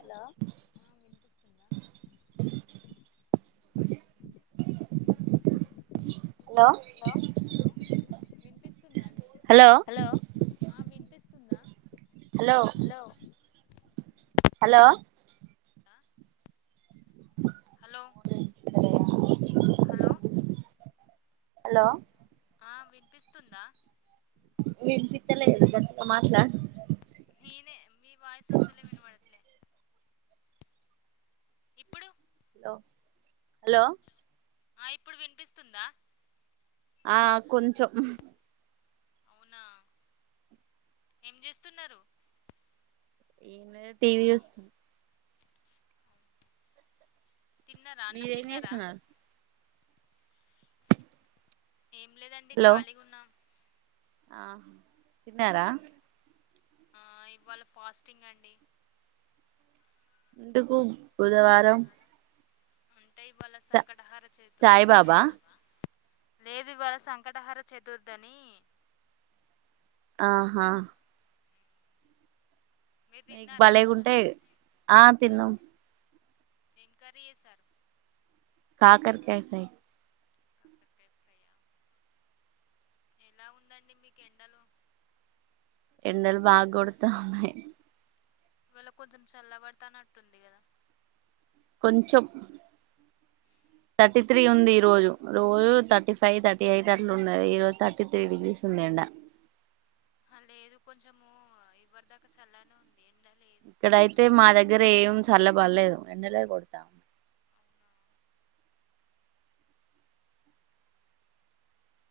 Hello hello hello hello hello hello ఆ hello hello hello hello ఆ వినిపిస్తుందా ఏం వినిపిస్తలే గట్ల మాట్లా మీనే మీ వాయిస్ అసలే వినపడల్లే ఇప్పుడు హలో ఆ ఇప్పుడు వినిపిస్తుందా ఆ కొంచం అవునా ఏం చేస్తున్నారు ఎం లేదు టీవీ చూస్తుంద తిన్నారా అన్నం మీరేం తిన్నారా చేస్తున్నారు ఏం లేదండి హలో ఖాళీగా ఉన్నా ఆ తిన్నారా ఆ ఇవాళ ఫాస్టింగ్ అండి ఎందుకు బుధవారం అంటే ఇవాళ స సంకటాహార చతుర్ది అని సాయిబాబా లేదు ఇవాళ సంకటాహార చతుర్థి అని ఆహా మీరు మీకు తిన్నారా భలేగుంటాయి ఆ తిన్నాం ఎం కర్రి చేశారు కాకరకాయ ఫ్రై కాకరకాయ్ ఫ్రై ఆ ఎలా ఉందండి మీకు ఎండలో ఎండలు బాగా కొడుతా ఉన్నాయి ఇవాళ కొంచెం చల్లబడతానట్టుంది కదా కొంచెం థర్టీ త్రీ ఉంది ఈ రోజు రోజు థర్టీ ఫైవ్ థర్టీ ఎయిట్ అ ట్లా ఉన్నయి ఈరోజు థర్టీ త్రీ డిగ్రీస్ ఉంది ఎండా హా లేదు కొంచము ఇవ్వరి దాకా చల్లనే ఉంది ఎండ లేదు ఇక్కడైతే మా అయితే దగ్గర ఏం చల్లబడలేదు ఎండాలే కొడాతా అవునా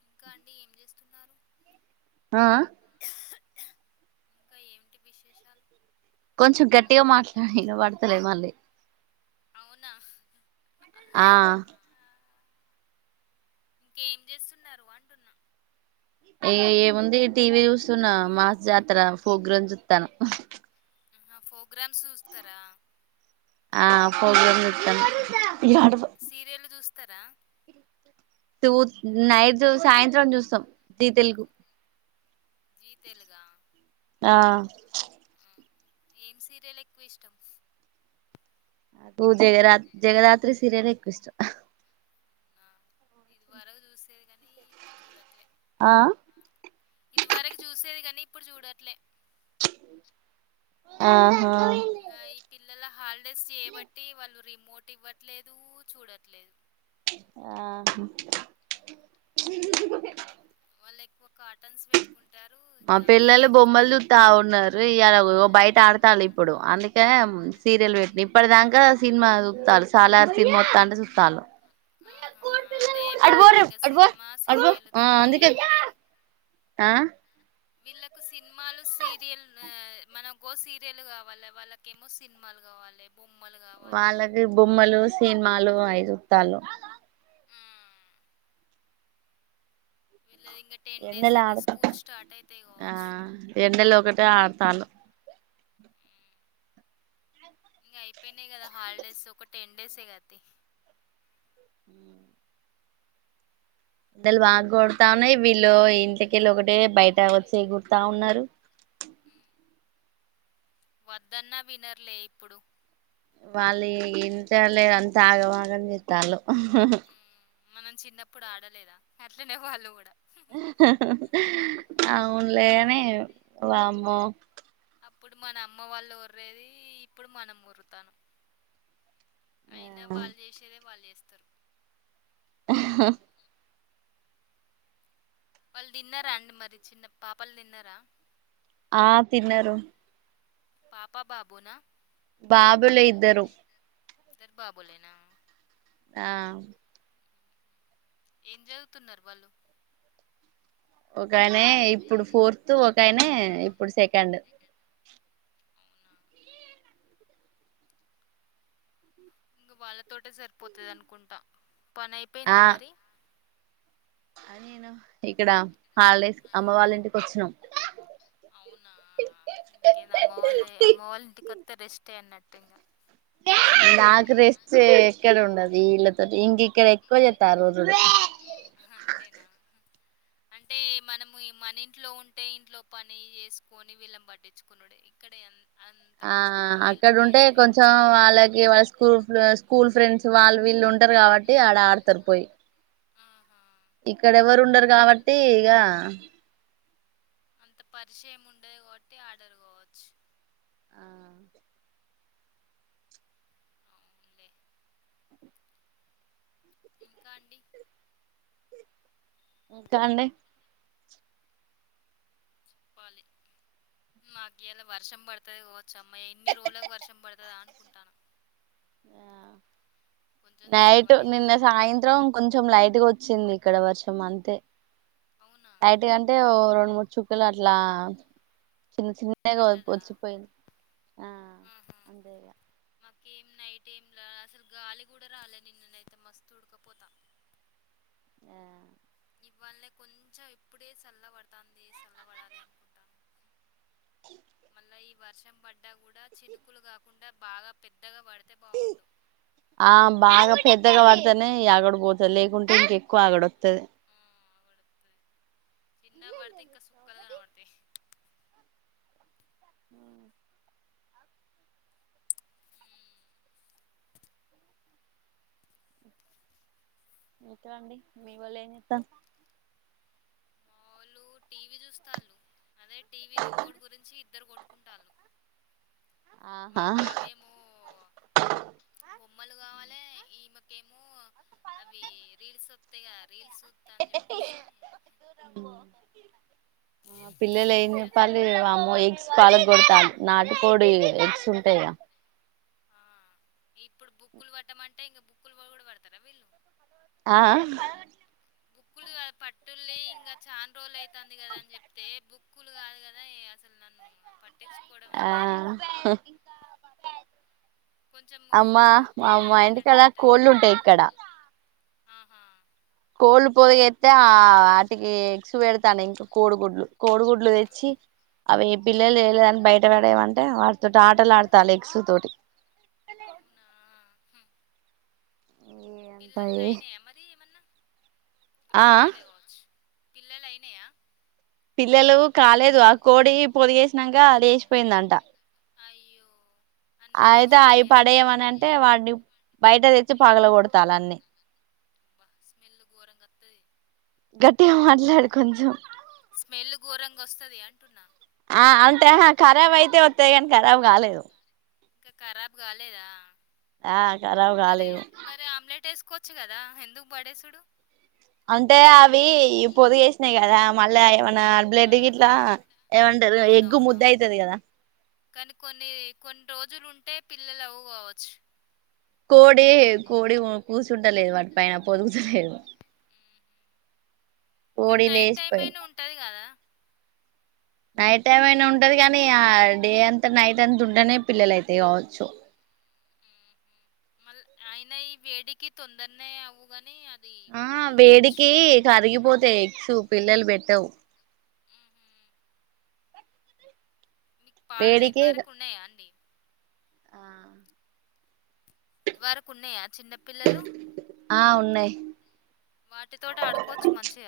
ఇంకా అండి ఏం చేస్తున్నారు ఆ ఇంకా ఏమిటి విశేషాలు కొంచెం గట్టిగా మాట్లాడిన వినపడతలే మళ్ళీ అవునా ఆ ఇంకేం చేస్తున్నారు అంటున్నా ఏ ఏముంది టీవీ యుస్తున్నా మాస్ జాతర పోగ్రాం జూత్తన్నాం ఆ ప్రోగ్రామ్స్ చూస్తారా ఆ ఫోగ్రామ్ జూత్తన్న ఇగ నడువు సీరియళ్ల్ జుస్తారా టూత్ నైటు సాయంత్రం చూస్తాం జి తెలుగు జీ తెలుగా ఆ ఆ ఏం సీరియల్ ఎక్కువ ఇష్టం ఊ జగరా జగదాత్రి సీరియాలే ఎక్కువ ఇష్టం ఆ ఇది వరకు చూసేది కానీ ఇప్పుడు చూడట్లే ఆ ఇది వరకు చూసేది కాని ఇప్పుడు చూడట్లే ఆహా ఇంగ ఈ పిల్లల హాలిడేస్ చేయబట్టి వాళ్ళు రిమోట్ ఇవ్వట్లేదు చూడట్లేదు ఆహా వాళ్ళ ఎక్కువ కాటన్స్ పెట్ ఉంటారు మా ఇంగా వే పిల్లలు బొమ్మలు జుస్తారు చూత్తా ఉన్నారు ఇయాల బయట ఆడతాళ్ళు ఇప్పుడు అందుకనే సీరియల్ పెట్టినా ఇప్పటి దాంక సినిమా సూత్తల్లు సలర్ సినిమా వత్తా అంటే సుత్తాళ్లు ఆహా అదే వీళ్ళకి ఇంగా అటు పో సినిమా అటు పో సీరియల్ ఆ తప్ప అందుకే ఏది లేదు ఆ వీళ్ళకు సినిమాలు సీరియల్ ఆ మన గో సీరియల్ గావాలి వాళ్ళక ఏమో సినిమాలు గావాలే బొమ్మలు గావాలే ఇది బొమ్మలు సినిమాలు ఐసూత్తాళ్ళు వ్మ్ విళ్ళది ఇంగా టెన్ డేస్ ఎండల అయితే ఆడతా స్కూల్ స్టార్ట్ అయితే ఆ కావచ్చు ఎండలు ఒకటే ఆడతాళ్లు ఇంగా అయిపోయినాయి కదా హాలిడేస్ ఒక టెన్ డేసే కతియ్ ఉ ఎండలు బాగ్ కొడతా ఉన్నాయి వీళ్ళు ఇంట్లకెళ్ళి ఒకటే బయట వచ్చే ఎగురతా ఉన్నారు. వ్మ్ వద్దన్నా వినర్లే ఇప్పుడు వాళ్ళు ఏ ఇంతలే అంతా ఆగం వాగం చెత్తాలు వ్మ్ మనం చిన్నప్పుడు ఆడలేదా అట్లనే వాళ్ళు కూడా అవునులేగాని వామ్మో అప్పుడు మన అమ్మ వాళ్ళు ఓర్రేది ఇప్పుడు మనం ఒరుతాన్నాం అయినా వాళ్ళు జేసేదే వాళ్ళు జేస్తారు హ్ హా వాళ్ళు తిన్నారా అండి మరి చిన్న పాపలు తిన్నారా ఆ తిన్నారు పాప బాబునా బాబులే ఇద్దరు ఇద్దర్ బాబోలేనా ఆ ఏం జదువుతున్నారు వళ్ళు ఒకాయనే ఇప్పుడు ఫోర్త్ ఒకాయనే ఇప్పుడు సెకండ్ అవునా ఇంగ వాళ్ళతోటే సరిపోతది అనుకుంటా పని అయిపోయిందా మరి అని నేను ఇక్కడ హాలిడేస్ అమ్మ వాళ్ళ ఇంటికి వచ్చినాం అవునా ఇంకేంది అమ్మ వాళ్ళే అమ్మ వాళ్ళ ఇంటికొత్తే రెస్టే అన్నట్టు ఇంగా నాకు రెస్ట్ ఎక్కడ ఉండదు వీళ్ళతోటి ఇంక ఇక్కడ ఎక్కువ చేత్తారు ఆరోజులు అంతేనా అంటే మనము మన ఇంట్లో ఉంటే ఇంట్లో పని చేసుకుని వీళ్ళని పట్టిచ్చుకొనుడు ఇక్కడే అం ఆ అక్కడ ఉంటే కదా కొంచెం వాళ్ళకి వాళ్ళ స్కూల్లో స్కూల్ ఫ్రెండ్స్ సో వాళ్ళు వీళ్ళు ఉంటారు కాబట్టి ఆడ ఆడుతరు పోయి ఆహా ఇక్కడ ఎవరు ఉండరు కాబట్టి ఇగా అంత పరిచయం ఉండదు కాబట్టి ఆడరు కావచ్చు ఆ అవున్లే ఇంకా అండి చెప్పాలి మాకి ఇయాల వర్షం పడుతుది కావచ్చు అమ్మయ ఎన్ని రోజులకు వర్షం పడుతదా అనుకుంటాన కొంచెం నైటు చల్లబడింది నిన్న కాబట్టి సాయంత్రం కొంచెం లైట్గా వచ్చింది ఇక్కడ వర్షం అంతే అవునా [unintelligible] అంటే ఓ రెండు మూడు చుక్కలు అట్లా చిన్న చిన్ నగా పడ్డదా వచ్చిపోయింది ఆ ఆహా అంతే మాకేం నైట్ ఏం లే అసలు గాలి కూడా రాలే నిన్ననయితే మస్తు ఉడకపోతా ఆ ఇవ్వాలే కొంచెం ఇప్పుడే చల్ల పడుతాంది చల్లబడాలి అనుకుంటా మళ్ళా ఈ వర్షం పడ్డా కూడా చినుకులు కాకుండా బాగా పెద్దగా పడితే బావుండు ఆ బాగా పెద్దగా పడతానే ఈ ఆగడు పోతది లేకుంటే ఇంకెక్కువ ఆగడు వత్తాది చిన్నగ పడితే ఇంక సుక్కలుగనవడుతయి ఇంకా అండి మీ వాళ్ళు ఏం జేత్తళ్లు మా వాళ్ళు టీవీ చూస్తళ్ళు అదే టీవీ రిమోట్ గురించి ఇద్దరు కొట్టుకుంటాళ్ళు మా ఆహా బాబేమో బొమ్మలు కావాలి ఈమెకేమో అవి రీల్స్ వత్తాయిగా రీల్ చూత్తా అని చెప్పేసి ఆ ఆ పిల్లల్ ఏం ఇంగ జేత్తాల్ల్ వామ్మో ఎగ్స్ పాలగకొడుతాళ్ళు నాటికోడి ఆ ఎగ్స్ ఉంటాయిగా ఆ ఇప్పుడు బుక్కులు పట్టమంటే ఇంకా బుక్కులు వోయి కూడా పడతారా వీళ్ళు ఆహా బుక్కులు ఇగా పట్టుల్లి ఇంగా చాన్ రోజుల్ అయితాంది కదా అని చెప్తే బుక్ క్కూల్ కాదు కదా అసలు నన్ను పట్టిచ్చుకోడమే లేదు హా కొంచెం అమ్మా మ మా ప్రిపేర్ అయినట్టు ఇంటికెల్ల ఉంటది కోళ్ళు కదా ఉంటాయి ఇక్కడ ఆహా కోళ్ళు పొదిగేత్తే ఆ వాటికి ఎగ్స్ పెడతాన్నయ్ ఇంకా కోడిగుడ్లు కోడిగుడ్లు ఆ, తెచ్చి అవి బిల్లలు చేయలేదని బయటపడేయమంటే వాటితోటి ఆటలు ఆడతాళ్ళు ఎగ్స్ తోటి అవునా హు అంత పిల్లలు ఏ అయినాయా మరి ఏమన్నా ఆ [unintelligible] కావచ్చు పిల్లలు అయినాయా పిల్లలు కాలేదు ఆ కోడి పొదిగేసినంక లేసిపోయిందంట అయ్యో అన్నీ అయితే వేస్ట్ అవి అయినాయా పడేయమని అంటే వాడిని బయట తెచ్చి పగల కొడతాల అన్నీ స్మెల్ ఘోరంగా ఒత్తది గట్టిగా మాట్లాడు కొంచం స్మెల్ ఘోరంగా వస్తది అంటున్నా ఆ అంటే ఖరాబ్ అయితే వస్తాయి కానీ ఖరాబు కాలేదు ఇంక ఖరాబ్ కాలేదా ఆ కరా మరి మరి ఆమ్లెట్ వేసుకోవచ్చు కదా ఎందుకు పడేసుడు అంటే అవి పొదిగేసినాయి కదా మళ్ళా ఏమన్నా బ్లడ్ గిట్ల ఆహా ఏమంటారు ఎగ్గు ముద్ద అవునవునవును అవుతుది కదా కానీ కొన్ని కొన్ని రోజులుంటే పిల్లలు అవ్వుకోవచ్చు కోడి కోడి కూర్చుంటలేదు వాటి పైన పొదుగుతలేదు మ్మ్. కానీ కోడి నైట్ టైమ్ అయినా లేసిపోయింది ఉంటది కదా నైట్ టైం అయినా ఉంటది కానీ ఆ డే అంతా నైట్ అంత ఉంటేనే పిల్లల అయితే కావచ్చు మళ్ళ ఆయిన ఈ వేడికి తొందరనే అవ్వు గాని అది ఆ ఉండలే కావచ్చు. వేడికి కరిగిపోతాయ్ ఎగ్స్ పిల్లలు పెట్టవు ఆహా మీకు పా ఇద్ వరకు ఉన్నాయా అండి ఆ ఇది వరకు ఉన్నాయా చిన్నపిల్లలు ఆ ఉన్నాయి వాటితోటి ఆడుకోచ్చు మంచిగ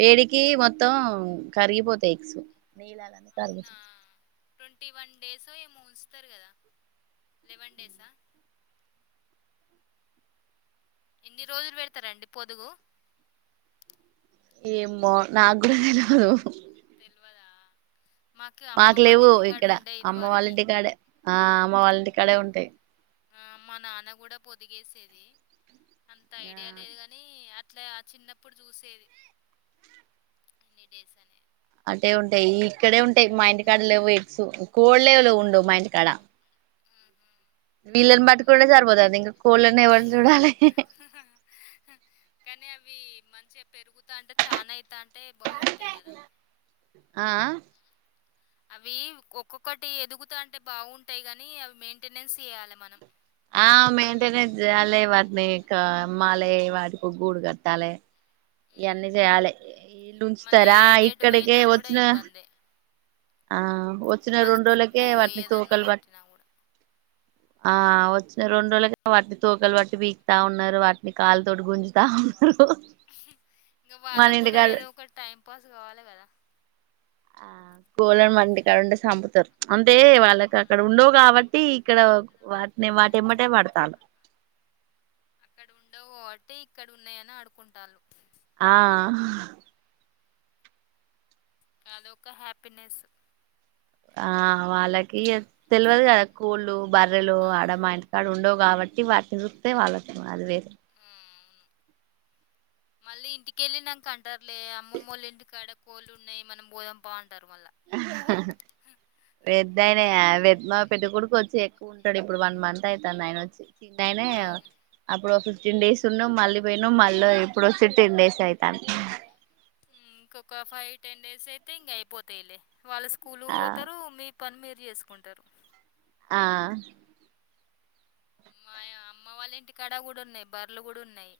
వేడికి మొత్తం కరిగిపోతాయ్ ఎగ్స్ [unintelligible] అవునా ట్వంటీ వన్ డేస్ ఏమో ఉంచుతారు కదా లెవెన్ డేసా ఎన్ని రోజులు పెడతారండి పొదుగు ఏమో నాకు కూడ తెలవదు తెల్వదా మాకు లేవు ఇక్కడ అమ్మ ఇదివరకి. వాళ్ళింటి కాడే ఆ అమ్మ వాళ్ళింటి కాడే మా ఉంటాయి ఆ మా నాన్న కూడ పొదిగేసేది అంత ఆ ఐడియా లేదు గాని అట్లా చిన్నప్పుడు చూసేది ఎన్ని డేస్ అనేది అట్టే ఉంటాయి ఇక్కడే ఉంటాయి మా ఇంటికాడ లేవు ఎక్స్ కోడ్ లేవులు ఉండవు మా ఇంటికాడ ఆహా వీళ్ళని పట్టుకుంటే సరిపోతుంది ఇంక కోళ్ళని ఎవరు చూడాలి ఆహా. కానీ అవి మంచిగా పెరుగుతా అంటే చాలా అవుతా అంటే బాగుంటాయి కదా ఆఆ అవి ఒక్కొక్కటి ఎదుగుతా అంటే బాగుంటాయి కాని అవి మెయింటెనెన్స్ చేయాలే మనం ఆ మెయింటెనెన్స్ చేయాలి వాటిని మళ్ళీ వాటికి ఒక గూడు కట్టాలి ఇవన్నీ చేయాలి వీళ్ళు మళ్ళీ ఉంచుతారా [unintelligible] ఇక్కడికే పోయినా కూడా వచ్చిన ఇబ్బందే ఆ వచ్చిన మళ్ళా రెండు కుక్కో రోజులకే వాటిని ఏదన్నా తోకలు పట్ పట్టినా కూడా ఆ వచ్చిన రెండు రోజులుగా వాటిని తోకలు బట్టి పీకుతా ఉన్నారు వాటిని కాళ్లు తోటి గుంజుతా ఉన్నరు ఇంగ వాళ్ళకు కూడా ఏదో ఒకట్ టైం పాస్ కావాలే కదా ఆ కోలన మంటికాడుంటే సంపుతరు అంటే వాళ్ళకి అక్కడ ఉండవు కాబట్టి ఇక్కడ వాటిని అదే అదేలే వాటేమ్మటే పడుతాల్లు అక్కడ ఉండవు కాబట్టి ఇక్కడ ఉన్నాయని అడుకుంటల్లు ఆ అదొక్క హ్యాపీనెస్ ఆ వాళ్ళకి ఇగ తెలియదు కదా కోళ్లు బర్రెలు ఆ ఆడమా ఇం కడుండవు కాబట్టి వాటిని చూస్తె వాళ్ళక్ అది వే ఆ అవును మళ్ళీ ఇంటికెళ్ళినాక అంటారులే అమ్మమ్మ వాళ్ ఇంటికాడ కోళ్ళు ఉన్నాయి మనం బోధంపా అంటారు మళ్ళా పెద్దయినా వ్ పెద్ద కోడుకు వచ్చి ఎక్కువ ఉంటాడు ఇప్పుడు వన్ మంత్ అయితాంది ఆయన వచ్చి చిన్నైనే అవును అప్పుడు ఒ ఫిఫ్టీన్ డేస్ ఉన్నం మళ్ళీ పోయినాం మళ్ళీ ఇప్పుడు వచ్చి టెన్ డేస్ అయితాంది ఇంకొక ఫైవ్ టెన్ డేస్ అయితే ఇంగ అయిపోతాయిలే వాళ్ళు స్కూల్ ఆ పోతారు మీర్ పని మీరు చేసుకుంటారు ఆ మా అమ్మ వాళ్ళ ఇంటి కడా కూడా ఉన్నాయి బర్లు కూడా ఉన్నాయి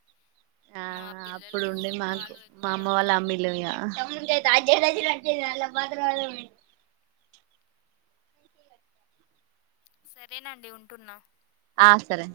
ఆ మా పిల్లలు పాలు ఎక్కువ తాగుతారు ల్ ఇగ సరేనండి ఉంటున్నా ఆ సరే